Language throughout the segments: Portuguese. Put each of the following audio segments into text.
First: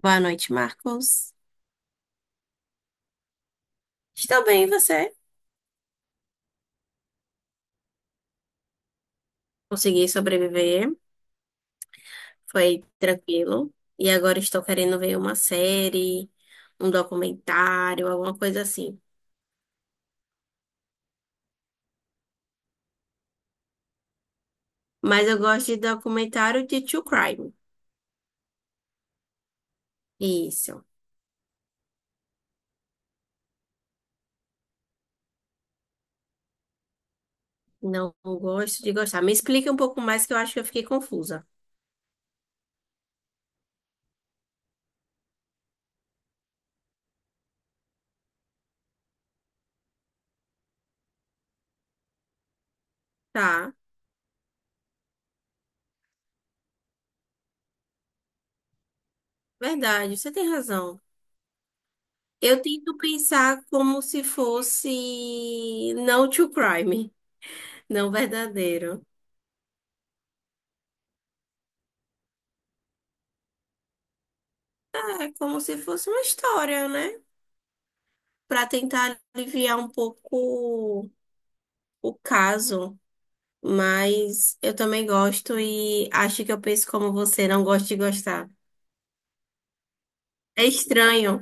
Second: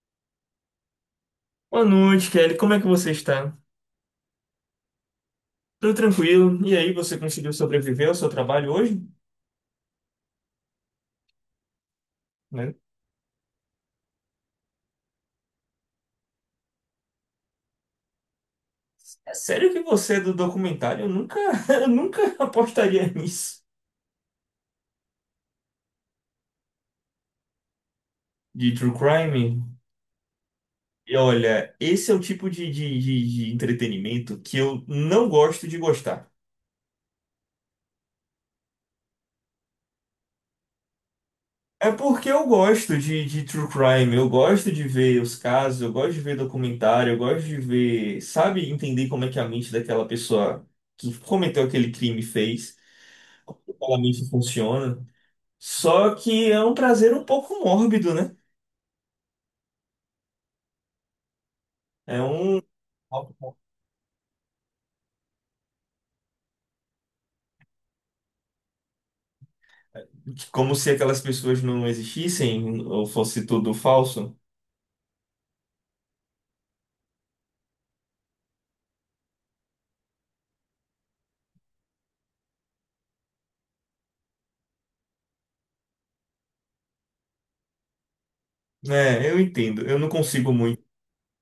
Boa noite, Marcos. Boa noite, Kelly. Como é que você está? Estou bem, e você? Tudo tranquilo? E aí, você conseguiu sobreviver ao seu trabalho hoje? Consegui sobreviver, Né? foi tranquilo. E agora estou querendo ver uma série, um documentário, alguma coisa assim. É sério que você é do documentário? Eu nunca, eu nunca apostaria nisso. Mas eu gosto de documentário de true crime. De true crime? Isso. E olha, esse é o tipo de entretenimento que eu não gosto de gostar. Não gosto de gostar. Me explica um pouco mais que eu acho que eu fiquei confusa. É porque eu gosto de true crime, eu gosto de ver os casos, eu gosto de ver documentário, eu gosto de ver, sabe, entender como é que é a mente daquela pessoa que cometeu aquele crime fez. Tá, Claramente funciona. Só que é um prazer um pouco mórbido, né? verdade, você tem razão. É um. Eu tento pensar como se fosse não true crime, não verdadeiro. Como se aquelas pessoas não existissem ou fosse tudo falso. É como se fosse uma história, né? Para tentar aliviar um pouco o caso. Mas eu também gosto e acho que eu penso como você, não gosto de gostar. É, eu entendo. Eu não consigo É muito. estranho.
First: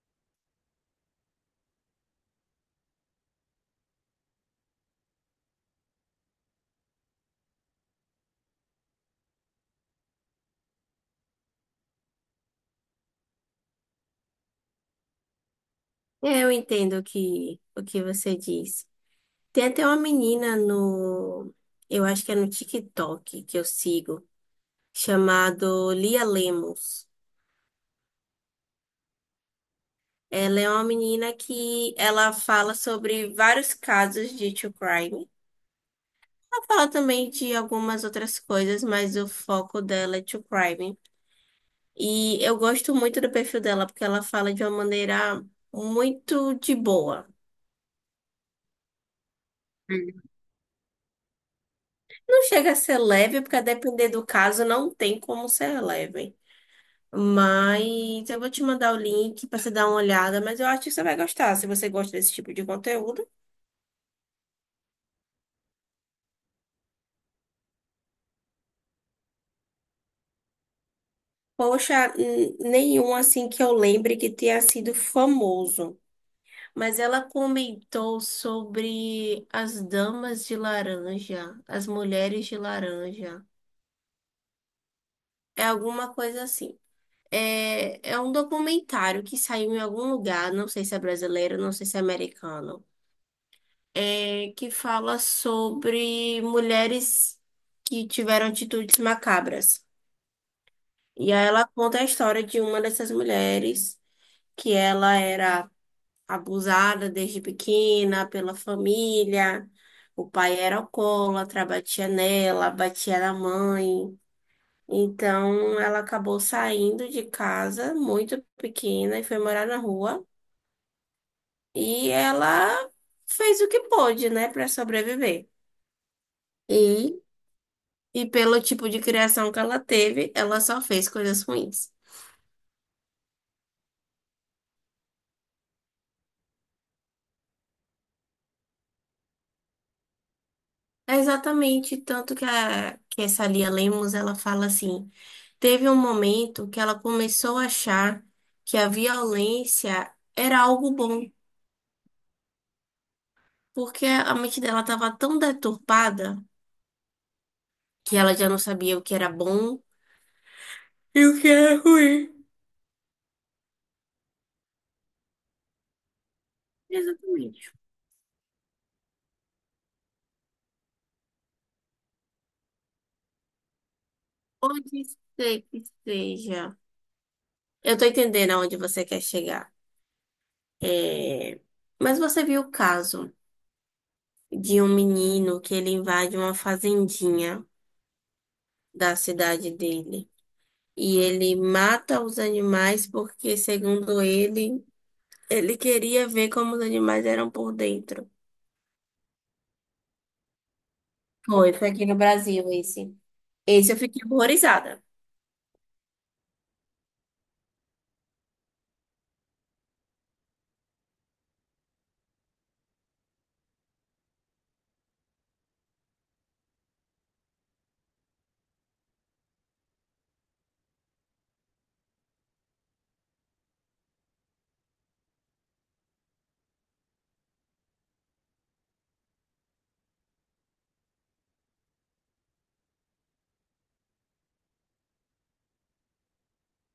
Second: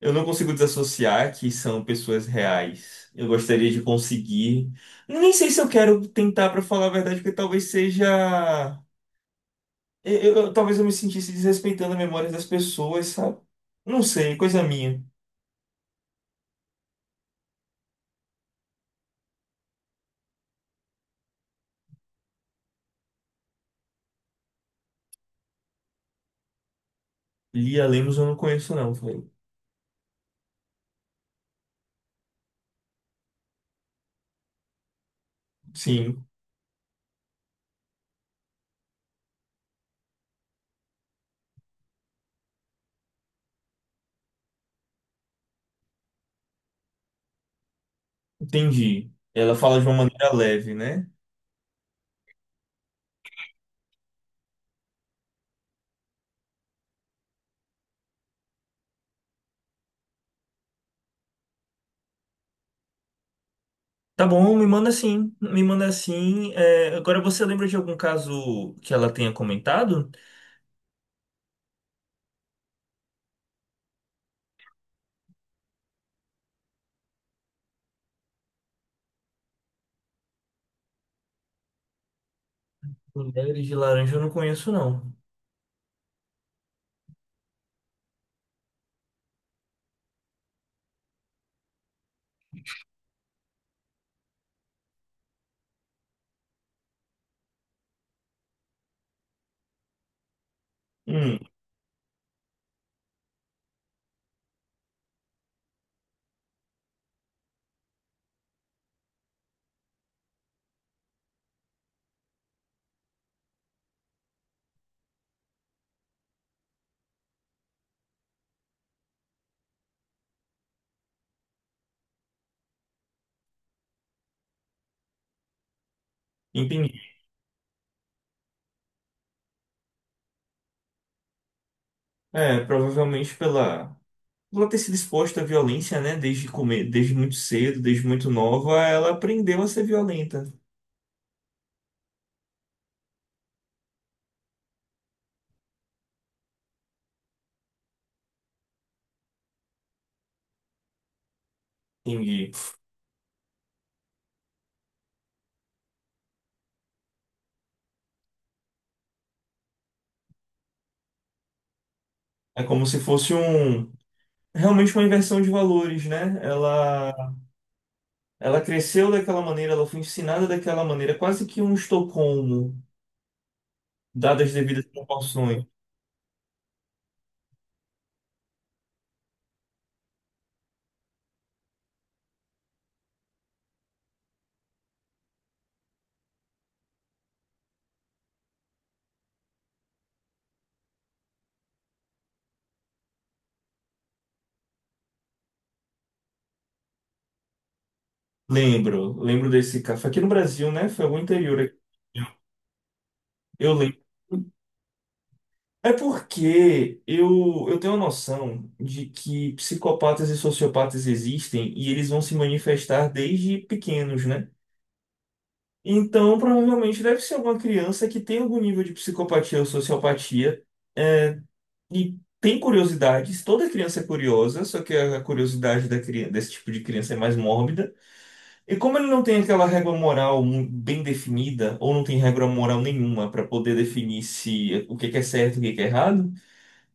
Eu não consigo desassociar que são pessoas reais. Eu gostaria de conseguir. Nem sei se eu quero tentar para falar a verdade, porque talvez seja. Talvez eu me sentisse desrespeitando a memória das pessoas, sabe? Não sei, coisa minha. É, eu entendo o que você diz. Tem até uma menina no, eu acho que é no TikTok que eu sigo, chamado Lia Lemos. Lia Lemos eu não conheço, não. Foi. Ela é uma menina que ela fala sobre vários casos de true crime. Sim. Ela fala também de algumas outras coisas, mas o foco dela é true crime. E eu gosto muito do perfil dela, porque ela fala de uma maneira muito de boa. Entendi. Ela fala de uma Hum. maneira leve, né? Não chega a ser leve, porque a depender do caso não tem como ser leve. Mas eu vou te mandar o link para você dar uma olhada, mas eu acho que você vai gostar. Se você gosta desse tipo de conteúdo, Tá bom, me manda sim, me manda sim. É, agora você lembra de algum caso que ela tenha comentado? poxa, nenhum assim que eu lembre que tenha sido famoso. Mas ela comentou sobre as damas de laranja, as mulheres de laranja. Mulheres de laranja eu não conheço, não. É alguma coisa assim. É um documentário que saiu em algum lugar, não sei se é brasileiro, não sei se é americano, que fala sobre mulheres que tiveram atitudes macabras. E Hum, aí ela conta a história de uma dessas mulheres, que ela era abusada desde pequena pela família. O pai era alcoólatra, batia nela, batia na mãe. Então ela acabou saindo de casa muito pequena e foi morar na rua. E ela fez o que pôde, né, para sobreviver. entendi. E, e pelo tipo de criação que ela teve, ela só fez coisas ruins. Provavelmente pela ter sido exposta à violência, né? Desde comer, desde muito cedo, desde muito nova, ela aprendeu a ser violenta. É exatamente tanto que, que essa Lia Lemos ela fala assim. Teve um momento que ela começou a achar que a violência era algo bom, Entendi. porque a mente dela estava tão deturpada que ela já não sabia o que era bom e o que era ruim. É como se fosse um realmente uma inversão de valores, né? Exatamente. Ela cresceu daquela maneira, ela foi ensinada daquela maneira, quase que um Estocolmo, dadas as Pode devidas ser proporções. que seja. Eu tô entendendo aonde você quer chegar. É, mas você viu o caso de um menino que ele invade uma fazendinha da cidade dele. E ele mata os animais porque, segundo ele, ele queria ver como os animais eram por dentro. Lembro, lembro desse caso. Foi aqui no Brasil, né? Foi algum interior Foi, aqui. foi aqui no Brasil esse. Eu Esse eu lembro. fiquei horrorizada. É porque eu tenho a noção de que psicopatas e sociopatas existem e eles vão se manifestar desde pequenos, né? Então, provavelmente deve ser alguma criança que tem algum nível de psicopatia ou sociopatia, é, e tem curiosidades. Toda criança é curiosa, só que a curiosidade da criança, desse tipo de criança é mais mórbida. E como ele não tem aquela regra moral bem definida, ou não tem regra moral nenhuma para poder definir se o que que é certo e o que que é errado,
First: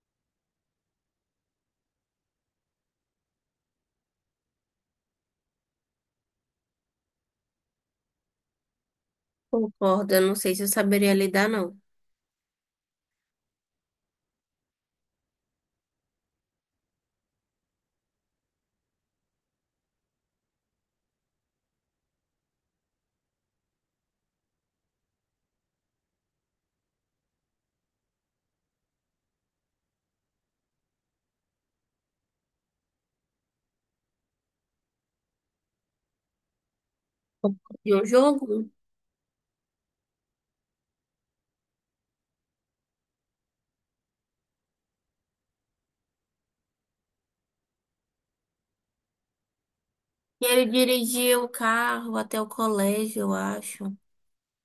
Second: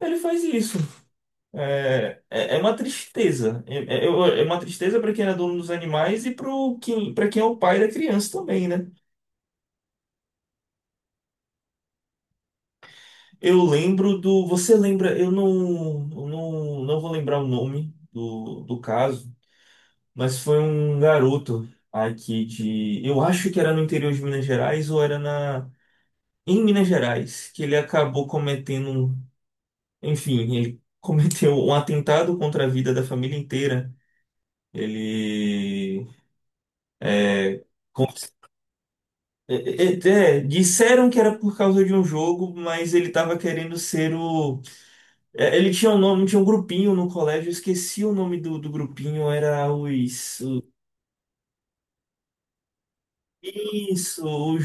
ele faz isso. É uma tristeza. É, é uma tristeza para quem é dono dos animais e para para quem é o pai da criança também, né? Concordo, eu não sei se eu saberia lidar, não. Eu lembro do. Você lembra? Eu não, não vou lembrar o nome do caso, mas foi um garoto aqui de. Eu acho que era no interior de Minas Gerais ou era na em Minas Gerais, que ele acabou cometendo, um, enfim, ele cometeu um atentado contra a vida da família inteira. Ele De o com- jogo. Disseram que era por causa de um jogo, mas ele estava querendo ser o. Ele tinha um nome, tinha um grupinho no colégio, eu esqueci o nome do grupinho, era os. E ele dirigia o carro até o colégio, eu acho. Isso, os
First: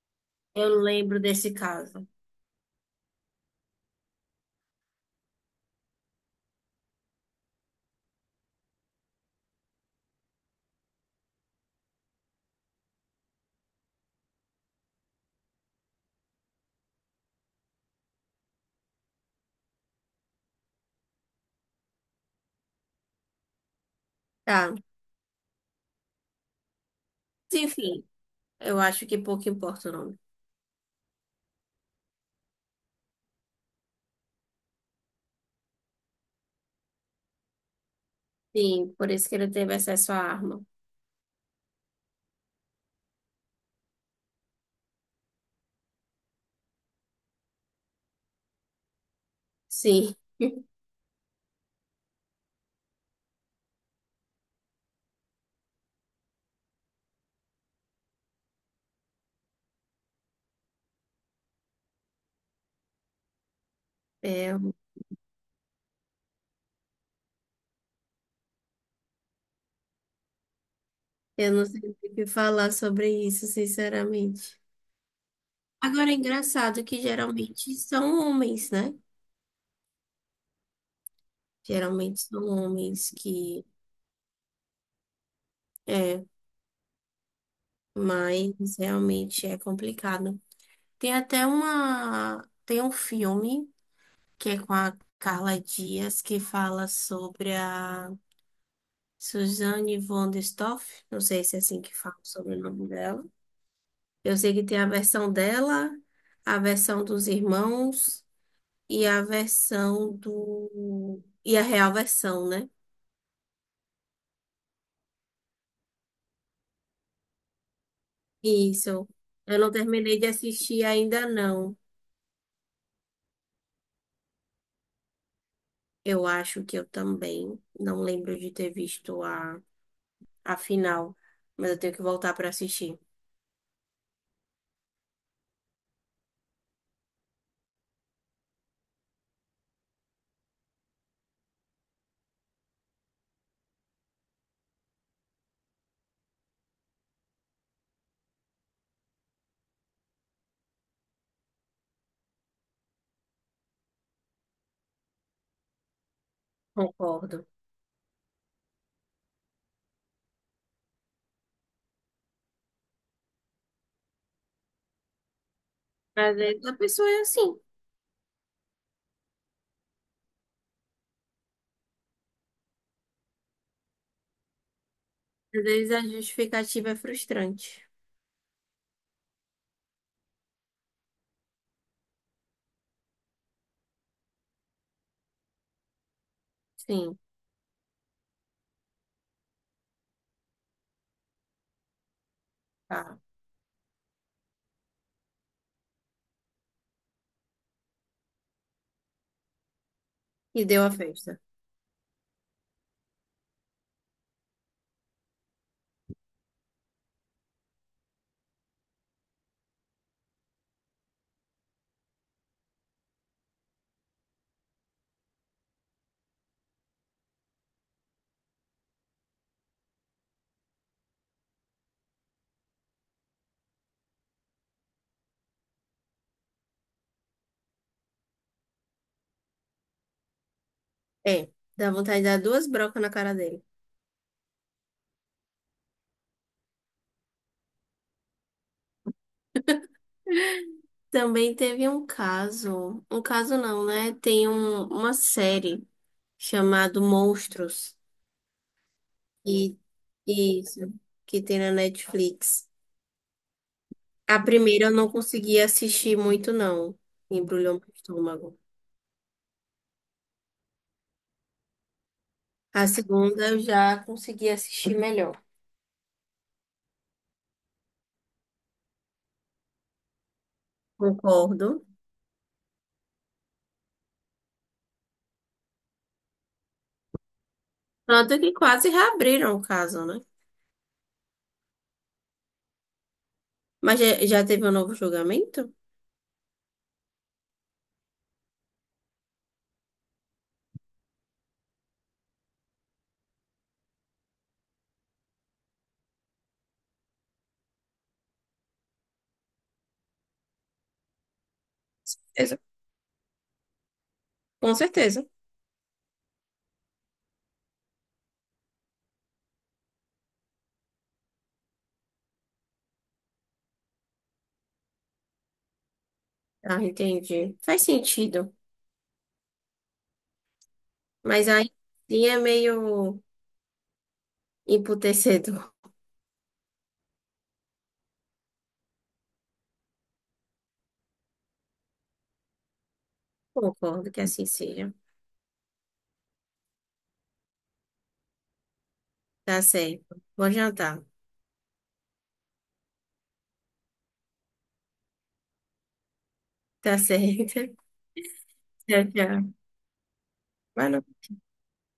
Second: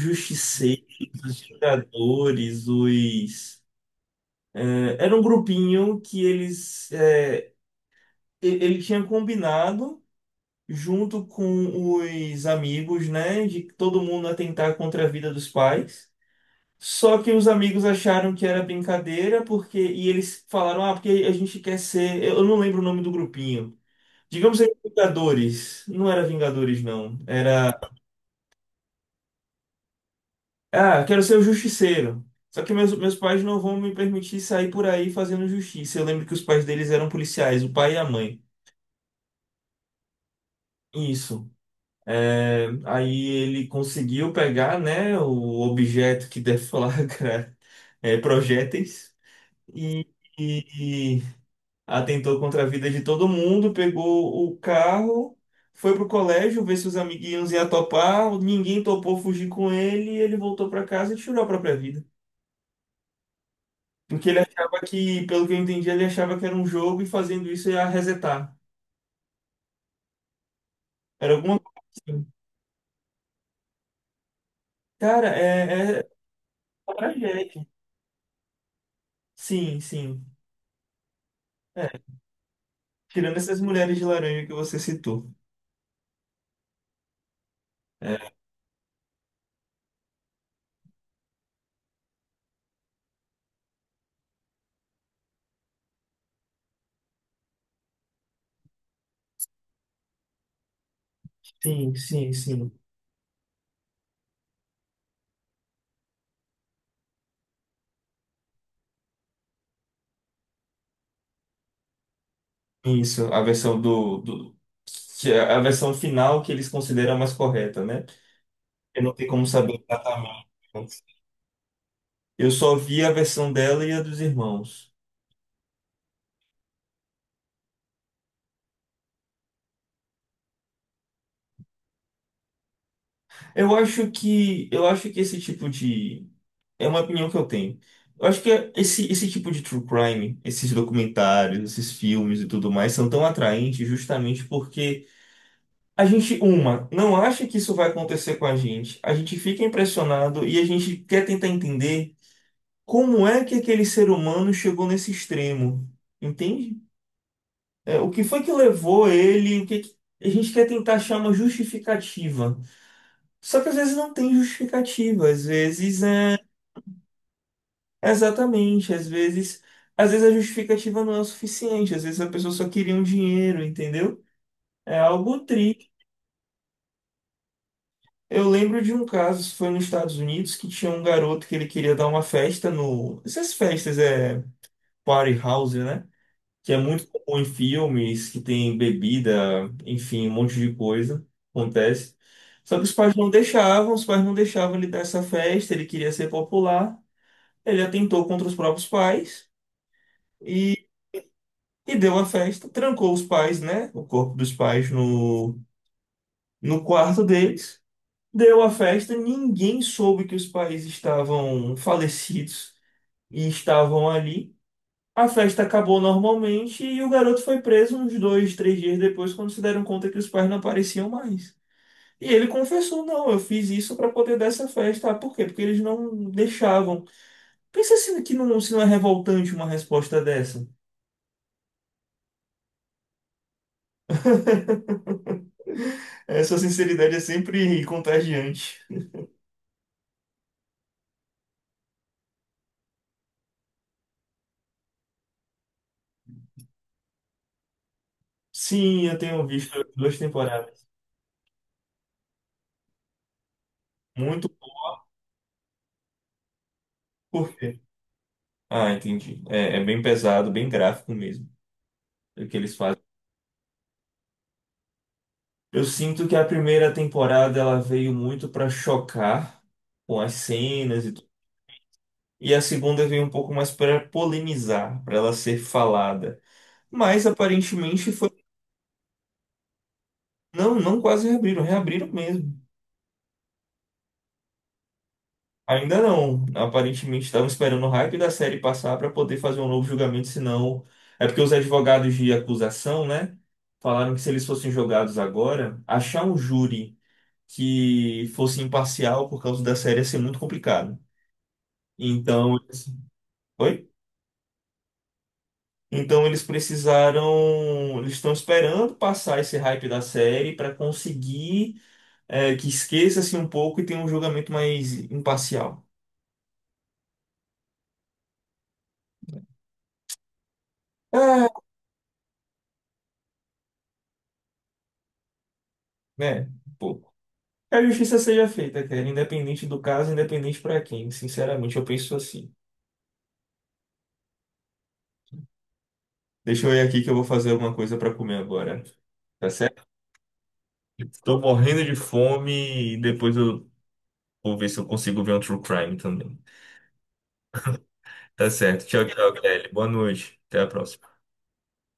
Eu Justiceiros, lembro os desse caso. Vingadores, os. é, era um grupinho que eles. Ele tinha combinado, junto com os amigos, né, de que todo mundo atentar contra a vida dos pais. Só que os amigos acharam que era brincadeira, porque e eles falaram, ah, porque a gente quer ser. Eu não lembro o nome do grupinho. Digamos Tá. aí, Mas, Vingadores. Não era Vingadores, não. Era. enfim, eu acho que pouco importa o nome. Ah, quero ser o Justiceiro. Só que meus pais não vão me permitir sair por aí fazendo justiça. Eu lembro que os pais deles eram policiais, o pai e a mãe. Sim, por isso que ele teve acesso à arma. Isso. É, aí ele conseguiu pegar, né, o objeto que deflagra projéteis e, Sim. E atentou contra a vida de todo mundo, pegou o carro, foi pro colégio ver se os amiguinhos iam topar, ninguém topou fugir com ele e ele voltou pra casa e tirou a própria vida. Porque ele É, achava que, pelo que eu entendi, ele achava que era um jogo e fazendo isso ia resetar. Era eu alguma não coisa sei o assim. que falar sobre isso, sinceramente. Cara, é Agora é engraçado que tragédia. geralmente são homens, né? Sim, sim. Geralmente são homens Tirando essas que mulheres de laranja que você citou. é, É, mas realmente é complicado. Tem até uma, tem um filme que é com a Carla Dias que fala sobre a Suzanne von der Stoff, não sei se é assim sim, que fala sim, sobre o sim. nome dela. Eu sei que tem a versão dela, a versão dos irmãos e a versão do e a real versão, né? Isso, a versão do, que é a versão final que eles consideram a mais correta, né? Eu Isso. não tenho como Eu não saber terminei de exatamente. assistir ainda não. Eu só vi a versão dela e a dos irmãos. Eu acho que eu também não lembro de ter visto a final, mas eu tenho que voltar para assistir. Eu acho que esse tipo de é uma opinião que eu tenho. Eu acho que esse tipo de true crime, esses documentários, esses filmes e tudo mais são tão atraentes justamente porque a gente, uma, não acha que isso vai acontecer com a gente. A gente fica impressionado e a gente quer tentar entender como é que aquele ser humano chegou nesse extremo. Entende? Concordo. É, o que foi que levou ele? A gente quer tentar achar uma justificativa. Só que às vezes não tem justificativa. Às vezes Às é vezes a pessoa é assim. exatamente. Às vezes a justificativa não é o suficiente. Às vezes a pessoa só queria um dinheiro, entendeu? É algo Às triste. vezes a justificativa é frustrante. Eu lembro de um caso, isso foi nos Estados Unidos, que tinha um garoto que ele queria dar uma festa no. Essas festas é party house, né? Que é muito Sim, comum em filmes, que tem bebida, enfim, um monte de coisa. Acontece. Só que tá. Os pais não deixavam ele dar essa festa, ele queria ser popular. Ele atentou contra os próprios pais E deu e, a festa. Deu a festa, trancou os pais, né? O corpo dos pais no, no quarto deles. Deu a festa, ninguém soube que os pais estavam falecidos e estavam ali. A festa acabou normalmente e o garoto foi preso uns dois, três dias depois, quando se deram conta que os pais não apareciam mais. E ele confessou: não, eu fiz isso para poder dar essa festa. Ah, por quê? Porque eles não deixavam. Pensa se, que não, se não é revoltante uma resposta dessa. É, dá vontade de dar duas brocas na cara dele. Essa sinceridade é sempre contagiante. Também teve um caso não, né? Tem uma série chamada Monstros, Sim, eu tenho e visto duas isso, temporadas. que tem na Netflix. A Muito primeira eu não consegui assistir muito, não. por. Embrulhou meu estômago. Ah, entendi. É, é bem pesado, bem gráfico mesmo, o que eles A fazem. segunda eu já consegui assistir melhor. Eu sinto que a primeira temporada ela veio muito para chocar com as cenas e tudo. Concordo. E a segunda veio um pouco mais para polemizar, para ela ser falada. Mas aparentemente foi. Tanto que quase reabriram o caso, né? Não, não quase reabriram, reabriram mesmo. Mas já, já teve um novo julgamento? Ainda não. Aparentemente estavam esperando o hype da série passar para poder fazer um novo julgamento, senão. É porque os advogados de acusação, né? Falaram que se eles fossem jogados agora, achar um júri que fosse imparcial por causa da série ser muito complicado. Então, Exa- eles- Oi? Com certeza. Então eles precisaram, eles estão esperando passar esse hype da série para conseguir, que esqueça-se um pouco e tenha um julgamento mais imparcial. Ah, entendi. Faz sentido. É, Mas aí sim é meio emputecedor. né? Um pouco. Que a justiça seja feita, cara, independente do caso, independente para quem. Sinceramente, eu penso assim. Concordo que assim seja. Deixa eu ir aqui que eu vou fazer alguma coisa para comer agora, tá Tá certo? certo. Vou jantar. Estou morrendo de fome e depois eu vou ver se eu consigo ver um true crime também. Tá certo. Tá certo. Tchau, Tchau, tchau, tchau. Kelly. Boa noite. Até a Vai próxima. no